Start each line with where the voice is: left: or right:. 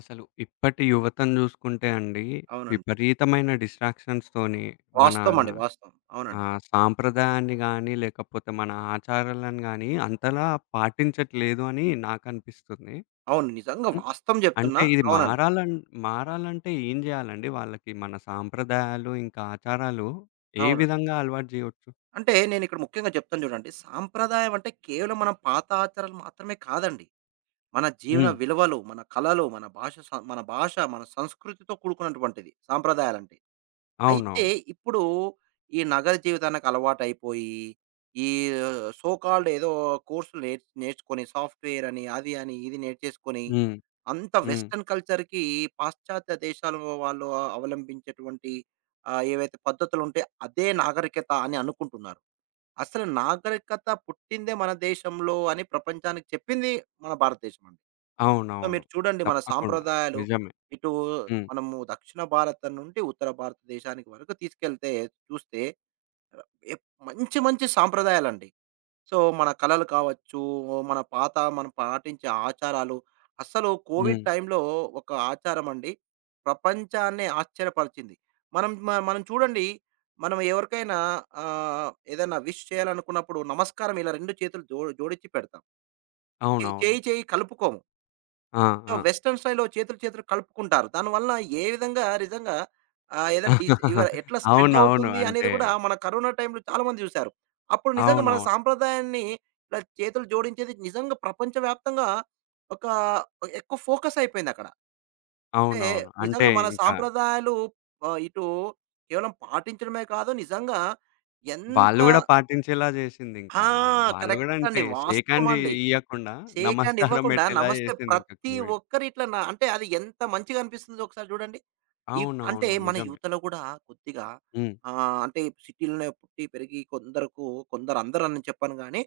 left: అసలు ఇప్పటి యువతను జూసుకుంటే అండి,
right: అవునండి.
left: విపరీతమైన డిస్ట్రాక్షన్స్‌తోని మన
right: వాస్తవం అండి. వాస్తవం. అవునండి.
left: సాంప్రదాయాన్ని గాని, లేకపోతే మన ఆచారాలను గాని అంతలా పాటించట్లేదు అని నాకనిపిస్తుంది.
right: అవును. నిజంగా
left: హ్మ్.
right: వాస్తవం
left: అంటే
right: జెప్తున్నా.
left: ఇది
right: అవునండి.
left: మారాలంటే ఏం జేయాలండి వాళ్ళకి? మన సాంప్రదాయాలు, ఇంకా ఆచారాలు ఏ
right: అవునండి.
left: విధంగా అలవాటు జేయొచ్చు?
right: అంటే నేనిక్కడ ముఖ్యంగా చెప్తాను జూడండి. సాంప్రదాయం అంటే కేవలం మన పాత ఆచారాలు మాత్రమే కాదండి. మన జీవన
left: హ్మ్.
right: విలువలు, మన కళలు, మన భాష, మన సంస్కృతితో కూడుకున్నటువంటిది సాంప్రదాయాలంటే. అయితే
left: అవునవును.
right: ఇప్పుడు ఈ నగర జీవితానికి అలవాటైపోయి, ఈ సో కాల్డ్ ఏదో కోర్సులు నేర్చుకొని సాఫ్ట్‌వేర్ అని, అది అని, ఇది నేర్చేసుకొని,
left: హ్మ్.
right: అంత
left: హ్మ్.
right: వెస్టర్న్ కల్చర్‌కి పాశ్చాత్య దేశాల వాళ్ళు అవలంబించేటువంటి ఏవైతే పద్ధతులుంటాయో అదే నాగరికత అని అనుకుంటున్నారు. అసలు నాగరికత పుట్టిందే మన దేశంలో అని ప్రపంచానికి చెప్పింది మన భారతదేశమండి. సో,
left: అవునవును.
right: మీరు చూడండి మన
left: తప్పకుండా.
right: సాంప్రదాయాలు
left: నిజమే.
right: ఇటు
left: హ్మ్.
right: మనము దక్షిణ భారతం నుండి ఉత్తర భారతదేశానికి వరకు తీసుకెళ్తే చూస్తే మంచి మంచి సాంప్రదాయాలండి. సో, మన కళలు కావచ్చు, మన పాత మనం పాటించే ఆచారాలు అస్సలు కోవిడ్
left: హ్మ్.
right: టైంలో ఒక ఆచారం అండి ప్రపంచాన్నే ఆశ్చర్యపరిచింది. మనం చూడండి మనం ఎవరికైనా ఏదైనా విష్ చేయాలనుకున్నప్పుడు నమస్కారం ఇలా 2 చేతులు జోడించి పెడతాం. చే-
left: అవునవును.
right: చేయి చేయి కలుపుకోము.
left: ఆ!
right: సో,
left: ఆ!
right: వెస్టర్న్ స్టైల్‌లో చేతులు, చేతులు కలుపుకుంటారు. దానివల్ల ఏ విధంగా నిజంగా ఏదైనా డిస్ ఇవ ఎట్లా స్ప్రెడ్
left: అవునవును.
right: అవుతుంది అనేది
left: అంటే
right: గూడా మన కరోనా టైంలో చాలామంది జూసారు. అప్పుడు నిజంగా మన
left: అవునవును.
right: సాంప్రదాయాన్ని ఇలా చేతులు జోడించేది నిజంగా ప్రపంచవ్యాప్తంగా ఒక ఎక్కువ ఫోకస్ అయిపోయిందక్కడ. అంటే
left: అవునవును. అంటే
right: నిజంగా మన
left: ఇంకా
right: సాంప్రదాయాలు ఇటు కేవలం పాటించడమే కాదు నిజంగా ఎంత.
left: వాళ్ళు గూడా పాటించేలా
right: ఆ!
left: జేసిందింకా. వాళ్ళు
right: కరెక్ట్
left: గూడా
right: అండి.
left: అంటే షేక్
right: వాస్తవం
left: హ్యాండ్
right: అండి.
left: ఇయ్యకుండా
right: షేక్ హ్యాండ్
left: నమస్కారం
right: ఇవ్వకుండా
left: బెట్టేలా
right: నమస్తే
left: జేసిందింకా
right: ప్రతి
left: కోవిడ్.
right: ఒక్కరు ఇట్లా నా అంటే అది ఎంత మంచిగా అనిపిస్తుందో ఒకసారి చూడండి. ఈ అంటే
left: అవునవును.
right: మన
left: నిజమే.
right: యువతలో గూడా కొద్దిగా
left: హ్మ్.
right: అంటే సిటీలోనే పుట్టి పెరిగి కొందరకు కొందరు అందరూ అని చెప్పను గానీ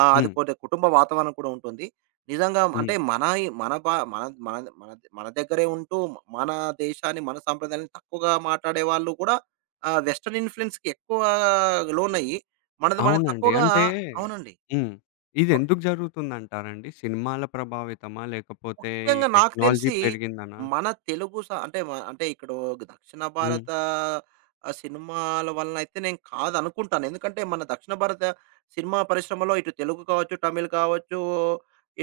right: అది
left: హ్మ్.
right: కొద్ది కుటుంబ వాతావరణం కూడా ఉంటుంది. నిజంగా అంటే
left: హ్మ్.
right: మన ఈ మన భా మన మన మన మన దగ్గరే ఉంటూ మన దేశాన్ని, మన సంప్రదాయాన్ని తక్కువగా మాట్లాడే వాళ్ళు కూడా వెస్టర్న్ ఇన్‌ఫ్లుయెన్స్‌కి ఎక్కువ లోనయ్యి మనది మనం
left: అవునండి.
right: తక్కువగా
left: అంటే
right: అవునండి.
left: హ్మ్. ఇదెందుకు జరుగుతుందంటారండి? సినిమాల ప్రభావితమా? లేకపోతే ఈ
right: ముఖ్యంగా నాకు
left: టెక్నాలజీ
right: తెలిసి
left: పెరిగిందనా?
right: మన తెలుగు స అంటే మ అంటే ఇక్కడ దక్షిణ
left: హ్మ్.
right: భారత సినిమాల వలనైతే నేను కాదనుకుంటాను. ఎందుకంటే మన దక్షిణ భారత సినిమా పరిశ్రమలో ఇటు తెలుగు కావచ్చు, తమిళ్ కావచ్చు,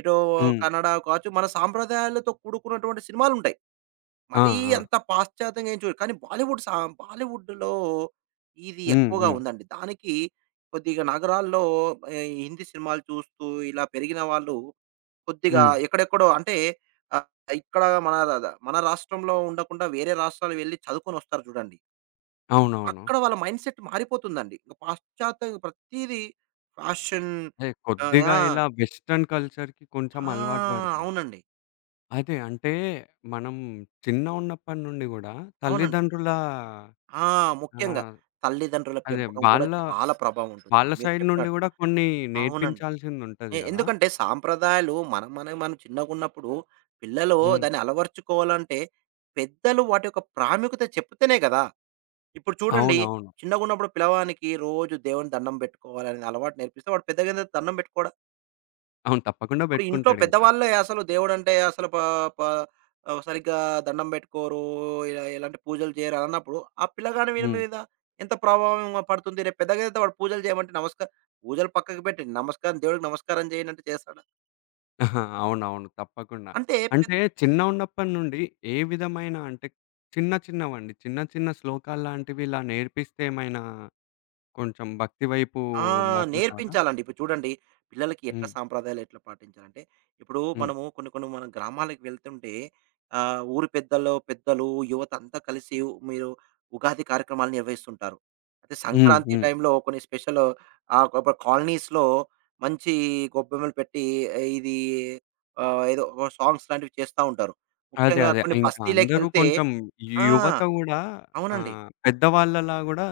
right: ఇటు
left: హ్మ్.
right: కన్నడ కావచ్చు, మన సాంప్రదాయాలతో కూడుకున్నటువంటి సినిమాలుంటాయి.
left: ఆ!
right: మరీ
left: ఆ!
right: అంత పాశ్చాత్యంగా ఏం చూడరు. కానీ బాలీవుడ్‌లో ఇది
left: హ్మ్.
right: ఎక్కువగా
left: హ్మ్.
right: ఉందండి. దానికి కొద్దిగా నగరాల్లో హిందీ సినిమాలు చూస్తూ ఇలా పెరిగిన వాళ్ళు కొద్దిగా
left: హ్మ్.
right: ఎక్కడెక్కడో అంటే ఆహ్, ఇక్కడ మన ర ర మన రాష్ట్రంలో ఉండకుండా వేరే రాష్ట్రాలు వెళ్లి చదువుకొనొస్తారు చూడండి.
left: అవునవును.
right: అక్కడ వాళ్ళ మైండ్ సెట్ మారిపోతుందండి. ఇంక పాశ్చాత్య ప్రతీదీ ఫ్యాషన్.
left: అదే
right: ఆహ్,
left: కొద్దిగా
right: యాహ్!
left: ఇలా వెస్టర్న్ కల్చర్‌కి కొంచెం
right: ఆ!
left: అలవాటు పడతారు.
right: అవునండి.
left: అదే అంటే మనం చిన్న ఉన్నప్పటి నుండి గూడా
right: అవునండి.
left: తల్లిదండ్రుల
right: ఆ! ముఖ్యంగా
left: ఆహ్,
right: తల్లిదండ్రుల
left: అదే
right: పెంపకం కూడా
left: వాళ్ళ
right: చాలా ప్రభావం ఉంటుందండి.
left: వాళ్ళ
right: మీరు
left: సైడ్ నుండి
right: చెప్పినట్టు.
left: గూడా కొన్ని
right: అవునండి. ఎ
left: నేర్పించాల్సిందుంటది గదా!
right: ఎందుకంటే సాంప్రదాయాలు మనం మనవి మనం చిన్నగున్నప్పుడు పిల్లలు
left: హ్మ్.
right: దాన్ని అలవరుచుకోవాలంటే పెద్దలు వాటి యొక్క ప్రాముఖ్యత చెప్తేనే గదా! ఇప్పుడు చూడండి,
left: అవునవును.
right: చిన్నగున్నప్పుడు పిల్లవానికి రోజు దేవుని దండం పెట్టుకోవాలనే అలవాటు నేర్పిస్తే, వాడు పెద్దగైన తర్వాత దండం పెట్టుకోడా?
left: అవును. తప్పకుండా
right: ఇప్పుడు ఇంట్లో
left: బెట్టుకుంటాడింకా.
right: పెద్దవాళ్ళే అసలు దేవుడంటే అసలు ప ప ఆహ్, సరిగ్గా దండం పెట్టుకోరు. ఇలా ఎలాంటి పూజలు చేయరు అని అన్నప్పుడు, ఆ పిల్లగాని వీని
left: హ్మ్.
right: మీద ఎంత ప్రభావం పడుతుంది? రేపు పెద్దగైన తర్వాత వాడు పూజలు చేయమంటే పూజలు పక్కకు పెట్టి, నమస్కారం దేవుడికి నమస్కారం చేయనంటే చేస్తాడా?
left: అవునవును. తప్పకుండా.
right: అంటే పె
left: అంటే చిన్న ఉన్నప్పటి నుండి ఏ విధమైన అంటే చిన్న చిన్నవండి. చిన్న చిన్న శ్లోకాల్లాంటివి ఇలా నేర్పిస్తే ఏమైనా కొంచెం భక్తి వైపు
right: ఆ!
left: మలులుతారా?
right: నేర్పించాలండి. ఇప్పుడు చూడండి పిల్లలకి ఎట్లా
left: హ్మ్.
right: సాంప్రదాయాలు ఎట్లా పాటించాలంటే, ఇప్పుడు
left: హ్మ్.
right: మనము కొన్ని కొన్ని మనం గ్రామాలకు వెళ్తుంటే ఊరి పెద్దలు, పెద్దలు యువత అంతా కలిసి మీరు ఉగాది కార్యక్రమాలు నిర్వహిస్తుంటారు. అయితే
left: హ్మ్.
right: సంక్రాంతి
left: హ్మ్.
right: టైంలో కొన్ని స్పెషల్ ఒక కాలనీస్‌లో మంచి గొబ్బెమ్మలు పెట్టి ఇది ఏదో సాంగ్స్ లాంటివి చేస్తా ఉంటారు.
left: అదే.
right: ముఖ్యంగా
left: అదే.
right: కొన్ని
left: ఇంకా అందరూ
right: బస్తీలకెళ్తే
left: కొంచెం
right: ఆ!
left: యువత గూడా
right: అవునండి.
left: పెద్దవాళ్ళలా గూడా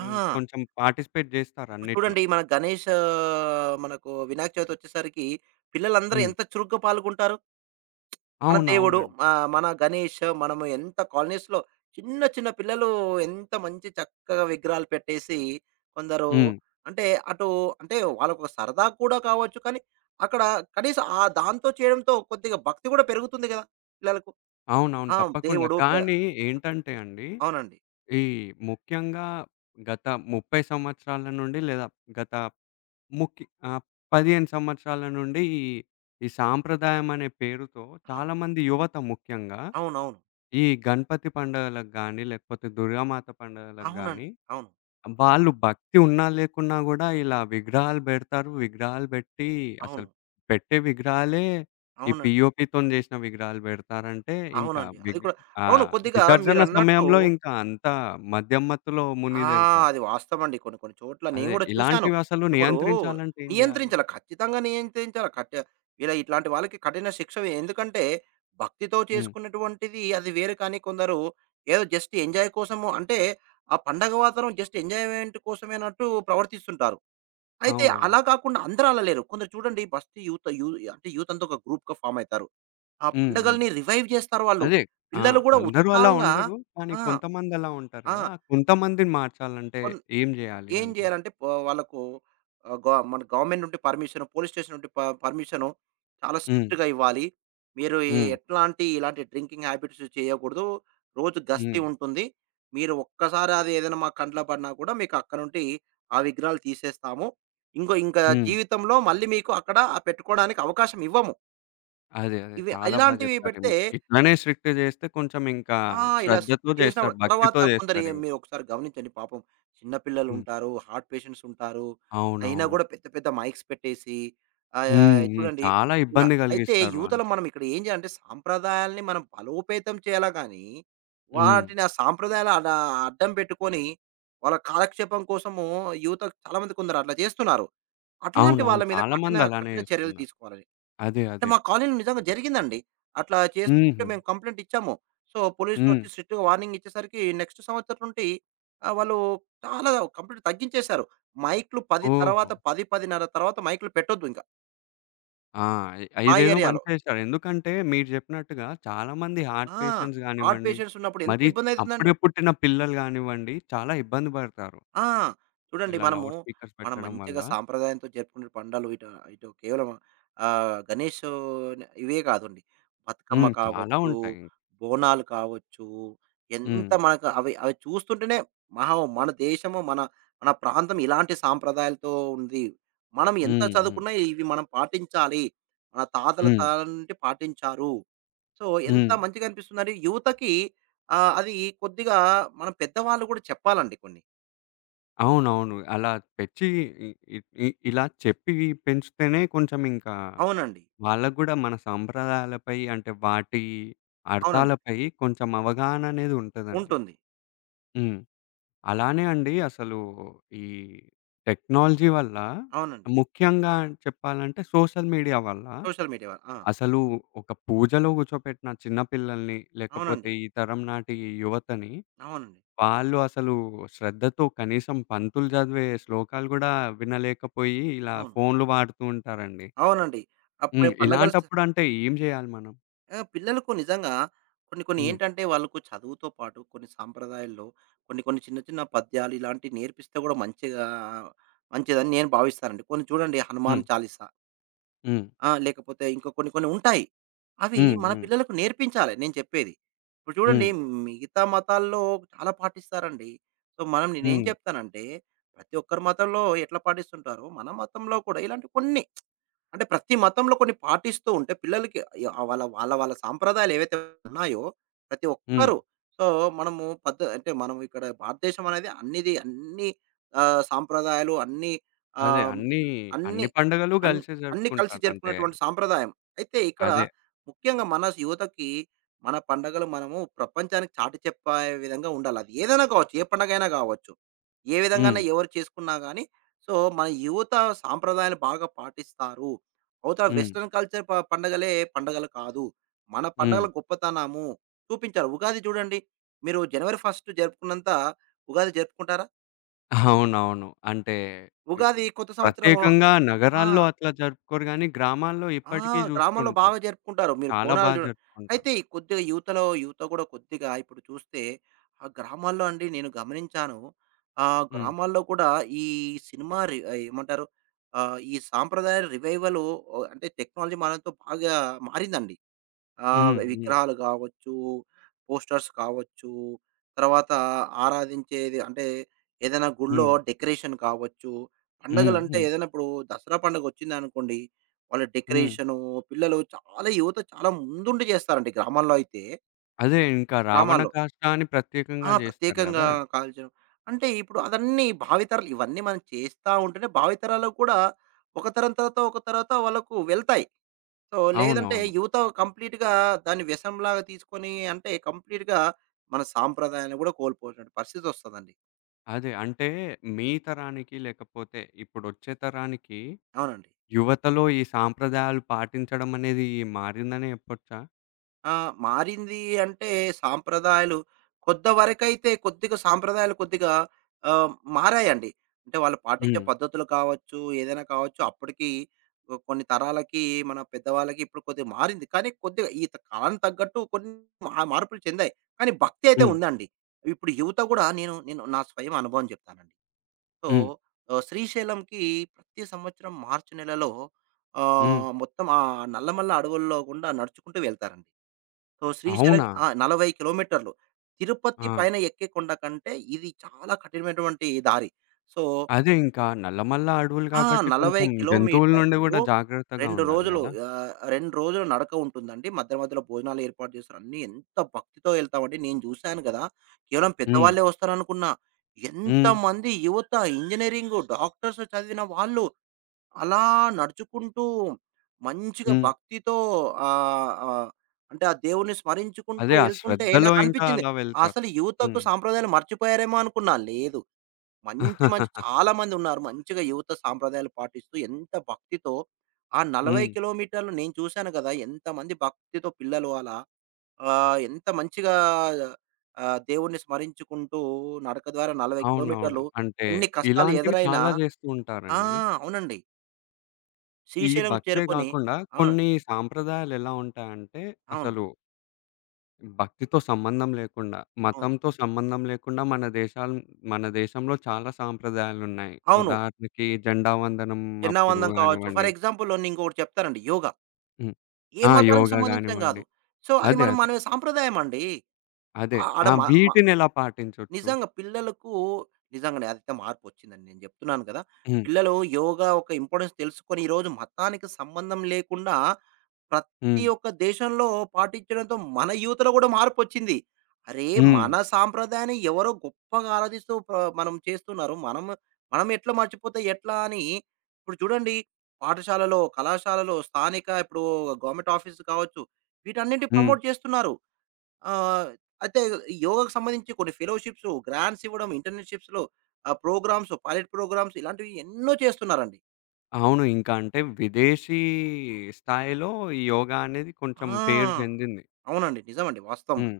right: ఆ!
left: కొంచెం పార్టిసిపేట్ జేస్తారు
right: ఇప్పుడు
left: అన్నిట్లో.
right: చూడండి మనకు వినాయక చవితి వచ్చేసరికి పిల్లలందరూ
left: హ్మ్.
right: ఎంత చురుగ్గా పాల్గొంటారు. మన దేవుడు
left: అవునవునండి.
right: మా మన గణేష్ మనము ఎంత కాలనీస్‌లో చిన్న చిన్న పిల్లలు ఎంత మంచి చక్కగా విగ్రహాలు పెట్టేసి కొందరు
left: హ్మ్.
right: అంటే అటు అంటే వాళ్ళకొక సరదా కూడా కావచ్చు. కానీ అక్కడ కనీసం ఆ దాంతో చేయడంతో కొద్దిగా భక్తి కూడా పెరుగుతుంది గదా! పిల్లలకు.
left: అవునవును.
right: ఆ!
left: తప్పకుండా.
right: దేవుడు పె
left: కానీ ఏంటంటే అండి,
right: అవునండి.
left: ఈ ముఖ్యంగా గత 30 సంవత్సరాల నుండి లేదా గత ముఖ్య ఆహ్, 15 సంవత్సరాల నుండి ఈ ఈ సాంప్రదాయం అనే పేరుతో
right: అవును.
left: చాలామంది యువత ముఖ్యంగా
right: అవునవును.
left: ఈ గణపతి పండుగలకు గానీ, లేకపోతే దుర్గామాత పండుగలకు
right: అవునండి.
left: గానీ
right: అవును.
left: వాళ్ళు భక్తి ఉన్నా లేకున్నా గూడా ఇలా విగ్రహాలు బెడతారు. విగ్రహాలు బెట్టి
right: అవును.
left: అసలు పెట్టే విగ్రహాలే ఈ
right: అవునండి.
left: పీఓపీతోని జేసిన విగ్రహాలు బెడతారంటే ఇంకా
right: అవునండి. అది కూడా అవును. కొద్దిగా
left: విసర్జన
right: మీరన్నట్టు
left: సమయంలో ఇంకా అంతా మద్యం మత్తులో మునిగి
right: ఆ!
left: తేలుతారు.
right: అది వాస్తవమండి. కొన్ని కొన్ని చోట్ల నేను
left: అదే
right: గూడా చూశాను.
left: ఇలాంటివి అసలు
right: ఇప్పుడు
left: నియంత్రించాలంటే ఏం జేయాలి?
right: నియంత్రించాలి. ఖచ్చితంగా నియంత్రించాలి. ఇలా ఇట్లాంటి వాళ్ళకి కఠిన శిక్ష ఎందుకంటే భక్తితో
left: హ్మ్.
right: చేసుకున్నటువంటిది అది వేరు కానీ కొందరు ఏదో జస్ట్ ఎంజాయ్ కోసము అంటే ఆ పండగ వాతావరణం జస్ట్ ఎంజాయ్‌మెంట్ కోసమేనట్టు ప్రవర్తిస్తుంటారు. అయితే అలా
left: అవునవును.
right: కాకుండా అందరూ అలా లేరు. కొందరు చూడండి బస్తీ యూత్ యూ అంటే యూత్ అంతా ఒక గ్రూప్‌గా ఫార్మ్ అయితారు. ఆ
left: హ్మ్. హ్మ్.
right: పండుగల్ని రివైవ్ చేస్తారు వాళ్ళు.
left: అదే. ఆ!
right: పిల్లలు గూడా
left: అందరూ అలా
right: ఉత్సాహంగా.
left: ఉండరు. కానీ
right: ఆ!
left: కొంతమంది అలా ఉంటారు
right: ఆ!
left: గదా! కొంతమందిని మార్చాలంటే
right: కొన్
left: ఏం జేయాలి
right: ఏం
left: అంటే?
right: జేయాలంటే వాళ్ళకు ఆహ్, గ మన గవర్నమెంట్ నుండి పర్మిషన్, పోలీస్ స్టేషన్ నుండి ప పర్మిషను చాలా
left: హ్మ్.
right: స్ట్రిక్ట్‌గా ఇవ్వాలి. మీరు ఎ
left: హ్మ్.
right: ఎట్లాంటి ఇలాంటి డ్రింకింగ్ హ్యాబిట్స్ చేయకూడదు. రోజు గస్తీ
left: హ్మ్.
right: ఉంటుంది. మీరు ఒక్కసారి అది ఏదైనా మా కంట్లో పడినా కూడా మీకు అక్కడ నుండి ఆ విగ్రహాలు తీసేస్తాము. ఇంకా
left: హ్మ్.
right: జీవితంలో మళ్ళీ మీకు అక్కడ ఆ పెట్టుకోవడానికి అవకాశం ఇవ్వము.
left: అదే. అదే.
right: ఇవి
left: చాలా బా
right: ఇలాంటివి
left: జెప్పారు.
right: పెడితే
left: ఇట్లనే స్ట్రిక్ట్ జేస్తే కొంచెం ఇంకా
right: ఆ! ఇలా
left: శ్రద్ధతో
right: స్ట్రిక్ట్
left: జేస్తారు.
right: చేసినప్పుడు తర్వాత
left: భక్తితో
right: కొందరు
left: జేస్తారింక.
right: మీరొకసారి గమనించండి పాపం చిన్న
left: హ్మ్.
right: పిల్లలుంటారు, హార్ట్ పేషెంట్స్ ఉంటారు. అయినా
left: అవునవును.
right: గూడా పెద్ద పెద్ద మైక్స్ పెట్టేసి. అవును.
left: హ్మ్.
right: యాహ్!
left: హ్మ్.
right: చూడండి
left: చాలా
right: ఇలా
left: ఇబ్బంది
right: అయితే
left: గలిగిస్తారు
right: యువతలో
left: అంటే.
right: మనం ఇక్కడ ఏం చేయాలంటే సాంప్రదాయాల్ని మనం బలోపేతం చేయాలా గానీ,
left: హ్మ్.
right: వాటిని ఆ సాంప్రదాయాలు అలా అడ్డం పెట్టుకొని వాళ్ళ కాలక్షేపం కోసము యువత చాలా మంది కొందరు అట్లా చేస్తున్నారు. అట్లాంటి
left: అవునవును.
right: వాళ్ళ మీద
left: చాలా
right: కఠిన,
left: మంది అలానే
right: కఠిన చర్యలు
left: జేస్తున్నారు.
right: తీసుకోవాలండి.
left: అదే.
right: అంటే
left: అదే.
right: మా కాలనీలో నిజంగా జరిగిందండి. అట్లా చేస్తుంటే
left: హుహు.
right: మేము కంప్లెయింట్ ఇచ్చాము. సో,
left: హ్మ్.
right: పోలీసులొచ్చి స్ట్రిక్ట్‌గా వార్నింగ్ ఇచ్చేసరికి నెక్స్ట్ సంవత్సరం నుండి వాళ్ళు చాలా కంప్లెయింట్ తగ్గించేశారు. మైక్‌లు 10
left: ఓహో!
right: తర్వాత 10, 10:30 తర్వాత మైక్‌లు పెట్టొద్దు ఇంకా.
left: ఆ! ఇ
right: ఆ
left: ఇదేదో
right: ఏరియాలో.
left: మంచి చేశారు. ఎందుకంటే మీరు జెప్పినట్టుగా చాలా మంది హార్ట్
right: ఆ!
left: పేషెంట్స్
right: హార్ట్
left: గానివ్వండి,
right: పేషెంట్స్ ఉన్నప్పుడు ఎంత
left: మరి
right: ఇబ్బందయితుందండి.
left: అప్పుడే పుట్టిన పిల్లలు గానివ్వండి, చాలా ఇబ్బంది బడతారు.
right: ఆ! చూడండి
left: ఇలా
right: మనము
left: లౌడ్ స్పీకర్స్
right: మనం
left: పెట్టడం వల్ల.
right: మంచిగా సాంప్రదాయంతో జరుపుకునే పండలు ఇటు ఇటు కేవలం గణేషు ఇవే కాదండి. బతుకమ్మ
left: హ్మ్. చాలా
right: కావచ్చు,
left: ఉంటాయి.
right: బోనాలు కావచ్చు, ఎంత
left: హ్మ్.
right: మనకు అవి అవి చూస్తుంటేనే మహా మన దేశము, మన మన ప్రాంతం ఇలాంటి సాంప్రదాయాలతో ఉంది. మనం ఎంత
left: హ్మ్. హ్మ్.
right: చదువుకున్నా ఇవి మనం పాటించాలి. మన తాతల
left: హ్మ్.
right: తరాల నుండి పాటించారు. సో, ఎంత
left: హ్మ్.
right: మంచిగా అనిపిస్తుందండి యువతకి అది కొద్దిగా మన పెద్దవాళ్ళు కూడా చెప్పాలండి కొన్ని.
left: అవునవును. అలా తెచ్చి ఇ ఇ ఇ ఇలా చెప్పి పెంచితేనే కొంచెం ఇంకా
right: అవునండి.
left: వాళ్ళకి గూడా మన సంప్రదాయాలపై అంటే వాటి
right: అవునండి.
left: అర్థాలపై కొంచెం అవగాహన అనేది ఉంటదండి.
right: ఉంటుంది.
left: హ్మ్. అలానే అండి అసలు ఈ టెక్నాలజీ వల్ల
right: అవునండి.
left: ముఖ్యంగా చెప్పాలంటే సోషల్ మీడియా వల్ల
right: సోషల్ మీడియా వల్ల. ఆ!
left: అసలు ఒక పూజలో కూర్చోపెట్టిన చిన్న పిల్లల్ని, లేకపోతే
right: అవునండి.
left: ఈ తరం నాటి యువతని
right: అవునండి.
left: వాళ్ళు అసలు శ్రద్ధతో కనీసం పంతులు చదివే శ్లోకాలు గూడా వినలేకపోయి, ఇలా
right: అవును.
left: ఫోన్‌లు వాడుతూ ఉంటారండి.
right: అవునండి. అప్పుడు
left: హ్మ్.
right: పండగలు స
left: ఇలాంటప్పుడు అంటే ఏం జేయాలి మనం?
right: ఆ! పిల్లలకు నిజంగా కొన్ని కొన్ని
left: హ్మ్.
right: ఏంటంటే వాళ్ళకు చదువుతో పాటు కొన్ని సాంప్రదాయాల్లో కొన్ని కొన్ని చిన్న చిన్న పద్యాలు ఇలాంటివి నేర్పిస్తే కూడా మంచిగా మంచిదని నేను భావిస్తానండి. కొన్ని చూడండి 'హనుమాన్
left: హ్మ్.
right: చాలీస'.
left: హ్మ్.
right: ఆ! లేకపోతే ఇంకా కొన్ని కొన్ని ఉంటాయి. అవి
left: హ్మ్.
right: మన
left: హ్మ్.
right: పిల్లలకు నేర్పించాలి నేను చెప్పేది. ఇప్పుడు చూడండి
left: హ్మ్.
right: మిగతా మతాల్లో చాలా పాటిస్తారండి. సో, మనం నేనేం
left: హ్మ్.
right: చెప్తానంటే ప్రతి ఒక్కరి మతంలో ఎట్లా పాటిస్తుంటారో మన మతంలో కూడా ఇలాంటి కొన్ని అంటే ప్రతి మతంలో కొన్ని పాటిస్తూ ఉంటే పిల్లలకి అయ్యో! ఆ వాళ్ళ వాళ్ళ వాళ్ళ సాంప్రదాయాలు ఏవైతే ఉన్నాయో ప్రతి
left: హ్మ్.
right: ఒక్కరు సో, మనము పద్ద అంటే మనం ఇక్కడ భారతదేశం అనేది అన్నిది అన్ని సాంప్రదాయాలు అన్ని
left: అదే
right: ఆహ్, అన్ని
left: అన్ని పండుగలు
right: అన్
left: కలిసే
right: అన్ని కలిసి
left: జరుపుకుంటారు. అంటే
right: జరుపుకునేటువంటి సాంప్రదాయం. అయితే ఇక్కడ
left: అదే.
right: ముఖ్యంగా మన యువతకి మన పండగలు మనము ప్రపంచానికి చాటి చెప్పే విధంగా ఉండాలి. అది ఏదైనా కావచ్చు. ఏ పండగైనా కావచ్చు. ఏ విధంగానే
left: హ్మ్.
right: ఎవరు చేసుకున్నా గానీ సో, మన యువత సాంప్రదాయాలు బాగా పాటిస్తారు. అవతల
left: హ్మ్.
right: వెస్టర్న్ కల్చర్ పండగలే పండగలు కాదు. మన
left: హ్మ్.
right: పండగల గొప్పతనము చూపించారు. ఉగాది చూడండి. మీరు జనవరి 1 జరుపుకున్నంత ఉగాది జరుపుకుంటారా?
left: అవునవును. అంటే ఇ
right: ఉగాది కొత్త సంవత్సరము.
left: ప్రత్యేకంగా
right: ఆ!
left: నగరాల్లో అట్లా జరుపుకోరు గానీ, గ్రామాల్లో
right: ఆ!
left: ఇప్పటికీ జూస్తూ
right: గ్రామాల్లో
left: ఉంటాం.
right: బాగా జరుపుకుంటారు. మీరు
left: చాలా
right: బోనాలు
left: బా
right: చూడండి.
left: జరుపుకుంటారు.
right: అయితే ఈ కొద్దిగా యువతలో యువత కూడా కొద్దిగా ఇప్పుడు చూస్తే ఆ గ్రామాల్లో అండి నేను గమనించాను. ఆ
left: హ్మ్.
right: గ్రామాల్లో కూడా ఈ ఏమంటారు? ఈ సాంప్రదాయ రివైవల్ ఓ అంటే టెక్నాలజీ మారడంతో బాగా మారిందండి.
left: హ్మ్. హ్మ్.
right: విగ్రహాలు కావచ్చు, పోస్టర్స్ కావచ్చు, తర్వాత ఆరాధించేది అంటే ఏదైనా గుడిలో
left: హ్మ్.
right: డెకరేషన్ కావచ్చు,
left: హ్మ్.
right: పండగలంటే
left: హ్మ్.
right: ఏదైనా ఇప్పుడు దసరా పండగొచ్చిందనుకోండి, వాళ్ళ
left: హ్మ్.
right: డెకరేషను పిల్లలు చాలా యువత చాలా ముందుండి చేస్తారండి గ్రామాల్లో అయితే.
left: అదే ఇంకా రావణ
right: గ్రామాల్లో.
left: కాష్ట అని
right: ఆ!
left: ప్రత్యేకంగా జేస్తారు
right: ప్రత్యేకంగా
left: గదా!
right: కాల్చడం. అంటే ఇప్పుడు అదన్నీ భావితరాలు ఇవన్నీ మనం చేస్తా ఉంటేనే భావితరాలకు కూడా ఒక తరం తర్వాత, ఒక తర్వాత వాళ్ళకు వెళ్తాయి. సో, లేదంటే
left: అవునవును.
right: యువత కంప్లీట్‌గా దాన్ని వ్యసనంలాగా తీసుకొని అంటే కంప్లీట్‌గా మన సాంప్రదాయాన్ని గూడా కోల్పోయేటువంటి పరిస్థితొస్తదండి.
left: అదే అంటే మీ తరానికి లేకపోతే ఇప్పుడొచ్చే తరానికి
right: అవునండి.
left: యువతలో ఈ సాంప్రదాయాలు పాటించడం అనేది మారిందనే చెప్పొచ్చా?
right: ఆ! మారింది అంటే సాంప్రదాయాలు కొంతవరకైతే కొద్దిగా సాంప్రదాయాలు కొద్దిగా ఆహ్, మారాయండి. అంటే వాళ్ళు పాటించే
left: హ్మ్.
right: పద్ధతులు కావచ్చు, ఏదైనా కావచ్చు అప్పటికి కొన్ని తరాలకి మన పెద్దవాళ్ళకి ఇప్పుడు కొద్దిగా మారింది. కానీ కొద్దిగా ఈ కాలం తగ్గట్టు కొన్ని మార్పులు చెందాయి. కానీ భక్తి అయితే
left: హ్మ్.
right: ఉందండి. ఇప్పుడు యువత గూడా నేను నేను నా స్వయం అనుభవం జెప్తానండి. సో,
left: హ్మ్.
right: శ్రీశైలంకి ప్రతి సంవత్సరం మార్చి నెలలో
left: హ్మ్.
right: మొత్తం ఆ నల్లమల్ల అడవుల్లో గుండా నడుచుకుంటూ వెళ్తారండి. సో, శ్రీశైలం
left: అవునా?
right: ఆ! 40 కిలోమీటర్లు. తిరుపతి
left: ఆ!
right: పైన ఎక్కే కొండ కంటే ఇది చాలా కఠినమైనటువంటి దారి. సో
left: అదే ఇంకా నల్లమల్ల అడవులు
right: ఆ!
left: గాబట్టి
right: 40
left: కొంచెం జంతువుల నుండి
right: కిలోమీటర్లు
left: గూడా జాగ్రత్తగా
right: 2
left: ఉండాలి
right: రోజులు
left: గదా!
right: 2 రోజులు నడక ఉంటుందండి. మధ్య మధ్యలో భోజనాలు ఏర్పాటు చేస్తారు. అన్నీ ఎంత భక్తితో ఎళ్తామండి. నేను చూశాను గదా! కేవలం
left: హ్మ్.
right: పెద్దవాళ్ళే వస్తారనుకున్నా.
left: హ్మ్.
right: ఎంతమంది యువత ఇంజినీరింగు, డాక్టర్స్ చదివిన వాళ్ళు అలా నడుచుకుంటూ మంచిగా
left: హ్మ్.
right: భక్తితో ఆహ్, ఆహ్, అంటే ఆ దేవుడిని స్మరించుకుంటూ
left: అదే ఆ
right: ఎళ్తుంటే
left: శ్రద్ధలో ఇంకా
right: నాకనిపించింది.
left: అలా వెళ్తారు.
right: అసలు యువతకు
left: హ్మ్.
right: సాంప్రదాయాలు మర్చిపోయారేమో అనుకున్నా. లేదు. మంచి మంచి చాలా మందున్నారు. మంచిగా యువత సాంప్రదాయాలు పాటిస్తూ ఎంత భక్తితో ఆ 40
left: హ్మ్.
right: కిలోమీటర్లు నేను చూశాను గదా! ఎంతమంది భక్తితో పిల్లలు అలా ఎంత మంచిగా దేవుడిని స్మరించుకుంటూ నడక ద్వారా 40
left: అవునవును.
right: కిలోమీటర్లు
left: అంటే
right: ఎన్ని కష్టాలు
left: ఇలాంటివి
right: ఎదురైనా
left: చాలా జేస్తూ
right: ఆ!
left: ఉంటారండి.
right: అవునండి.
left: ఈ
right: శ్రీశైలం
left: భక్తే
right: చేరుకొని
left: గాకుండా
right: అవును.
left: కొన్ని సాంప్రదాయాలెలా ఉంటాయంటే,
right: అవును.
left: అసలు భక్తితో సంబంధం లేకుండా,
right: అవును.
left: మతంతో సంబంధం లేకుండా మన దేశంలో చాలా సాంప్రదాయాలున్నాయి.
right: అవును.
left: ఉదాహరణకి జెండా వందనం అప్పుడు
right: జన్నావందనం కావచ్చు. ఫర్
left: గానివ్వండి
right: ఎగ్జాంపుల్ నేను ఇంకొకటి చెప్తానండి యోగా.
left: హ్మ్.
right: ఏ
left: ఆ!
right: మతానికి
left: యోగా
right: సంబంధించని గాదు.
left: గానివ్వండి.
right: సో, అది
left: అదే.
right: మనం
left: అదే.
right: మన సాంప్రదాయం అండి.
left: అదే.
right: ఆ- ఆడ
left: ఆ!
right: మ మ
left: వీటినెలా పాటించొచ్చు?
right: నిజంగా పిల్లలకు నిజంగానే అదైతే మార్పొచ్చిందండి. నేను జెప్తున్నాను కదా!
left: హ్మ్.
right: పిల్లలు యోగా ఒక ఇంపార్టెన్స్ తెలుసుకొని, ఈరోజు మతానికి సంబంధం లేకుండా ప్రతి
left: హ్మ్.
right: ఒక్క దేశంలో పాటించడంతో మన యూత్‌లో గూడా మార్పొచ్చింది. అరే!
left: హ్మ్.
right: మన సాంప్రదాయాన్ని ఎవరో గొప్పగా ఆరాధిస్తూ ప మనం చేస్తున్నారు. మనం మనం ఎట్లా మర్చిపోతే ఎట్లా అని ఇప్పుడు చూడండి పాఠశాలలో, కళాశాలలో, స్థానిక ఇప్పుడు గవర్నమెంట్ ఆఫీస్ కావచ్చు, వీటన్నిటిని
left: హ్మ్.
right: ప్రమోట్ చేస్తున్నారు. ఆహ్, అయితే యోగాకు సంబంధించి కొన్ని ఫెలోషిప్స్, గ్రాంట్స్ ఇవ్వడం, ఇంటర్న్‌షిప్స్‌లో ప్రోగ్రామ్స్, పైలట్ ప్రోగ్రామ్స్ ఇలాంటివి ఎన్నో చేస్తున్నారండి.
left: అవును. ఇంకా అంటే విదేశీ స్థాయిలో ఈ యోగా అనేది కొంచెం పేరు
right: ఆ!
left: చెందింది.
right: అవునండి. నిజమండి. వాస్తవం.
left: హ్మ్.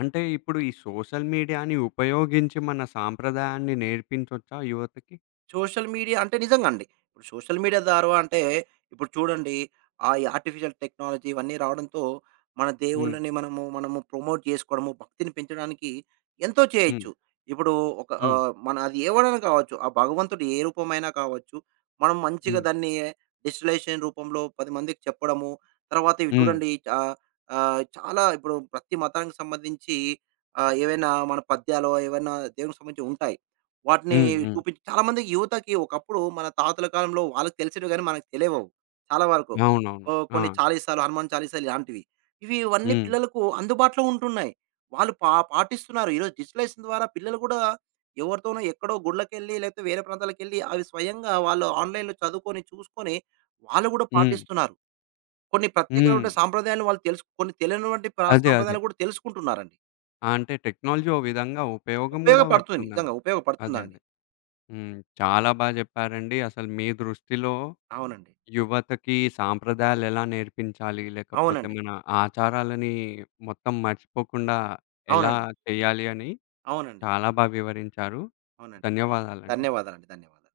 left: అంటే ఇప్పుడు ఈ సోషల్ మీడియాని ఉపయోగించి మన సాంప్రదాయాన్ని నేర్పించొచ్చా యువతకి?
right: సోషల్ మీడియా అంటే నిజంగా అండి. ఇప్పుడు సోషల్ మీడియా ద్వారా అంటే ఇప్పుడు చూడండి ఆ ఈ ఆర్టిఫిషియల్ టెక్నాలజీ ఇవన్నీ రావడంతో మన
left: హ్మ్.
right: దేవుళ్ళని మనము, మనము ప్రమోట్ చేసుకోవడము, భక్తిని పెంచడానికి ఎంతో
left: హ్మ్.
right: చేయొచ్చు. ఇప్పుడు ఒక
left: హ్మ్.
right: మన అది ఏవడైనా కావచ్చు. ఆ భగవంతుడు ఏ రూపమైనా కావచ్చు. మనం మంచిగా
left: హ్మ్.
right: దాన్ని డిజిటలైజేషన్ రూపంలో 10 మందికి చెప్పడము. తర్వాత ఇవి
left: హ్మ్.
right: చూడండి ఆహ్, ఆహ్, చాలా ఇప్పుడు ప్రతి మతానికి సంబంధించి ఏవైనా మన పద్యాలో ఏవైనా దేవునికి సంబంధించి ఉంటాయి. వాటిని
left: హ్మ్. హ్మ్.
right: చూపించి చాలా మందికి యువతకి ఒకప్పుడు మన తాతల కాలంలో వాళ్ళకి తెలిసేవి గాని మనకు తెలియవు. చాలా వరకు.
left: అవునవును.
right: ఓహ్!
left: ఆ!
right: కొన్ని చాలీసాలు, హనుమాన్ చాలీసాలు ఇలాంటివి. ఇవి ఇవన్నీ
left: హ్మ్.
right: పిల్లలకు అందుబాటులో ఉంటున్నాయి. వాళ్ళు పాటిస్తున్నారు. ఈరోజు డిజిటలైజేషన్ ద్వారా పిల్లలు కూడా ఎవరితోనో ఎక్కడో గుడ్లకెళ్ళి లేకపోతే వేరే ప్రాంతాలకెళ్ళి అవి స్వయంగా వాళ్ళు ఆన్‌లైన్‌లో చదువుకొని, చూసుకొని వాళ్ళు కూడా
left: హ్మ్.
right: పాటిస్తున్నారు. కొన్ని
left: హ్మ్.
right: ప్రత్యేకమైన సాంప్రదాయాలు వాళ్ళు తెలుసు కొన్ని తెలియనటువంటి
left: అదే. అదే.
right: సాంప్రదాయాలు కూడా తెలుసుకుంటున్నారండి.
left: ఆ! అంటే టెక్నాలజీ ఓ విధంగా ఉపయోగం గూడా
right: ఉపయోగపడుతుంది.
left: పడుతుందండి.
right: నిజంగా
left: అదే.
right: ఉపయోగపడుతుందండి.
left: అదే. హ్మ్. చాలా బా జెప్పారండి. అసలు మీ దృష్టిలో
right: అవునండి.
left: యువతకి సాంప్రదాయాలెలా నేర్పించాలి? లేకపోతే
right: అవునండి.
left: మన ఆచారాలని మొత్తం మర్చిపోకుండా ఎలా
right: అవునండి.
left: చేయాలి అని
right: అవునండి.
left: చాలా బా వివరించారు.
right: అవునండి.
left: ధన్యవాదాలండి.
right: ధన్యవాదాలండి. ధన్యవాదాలు.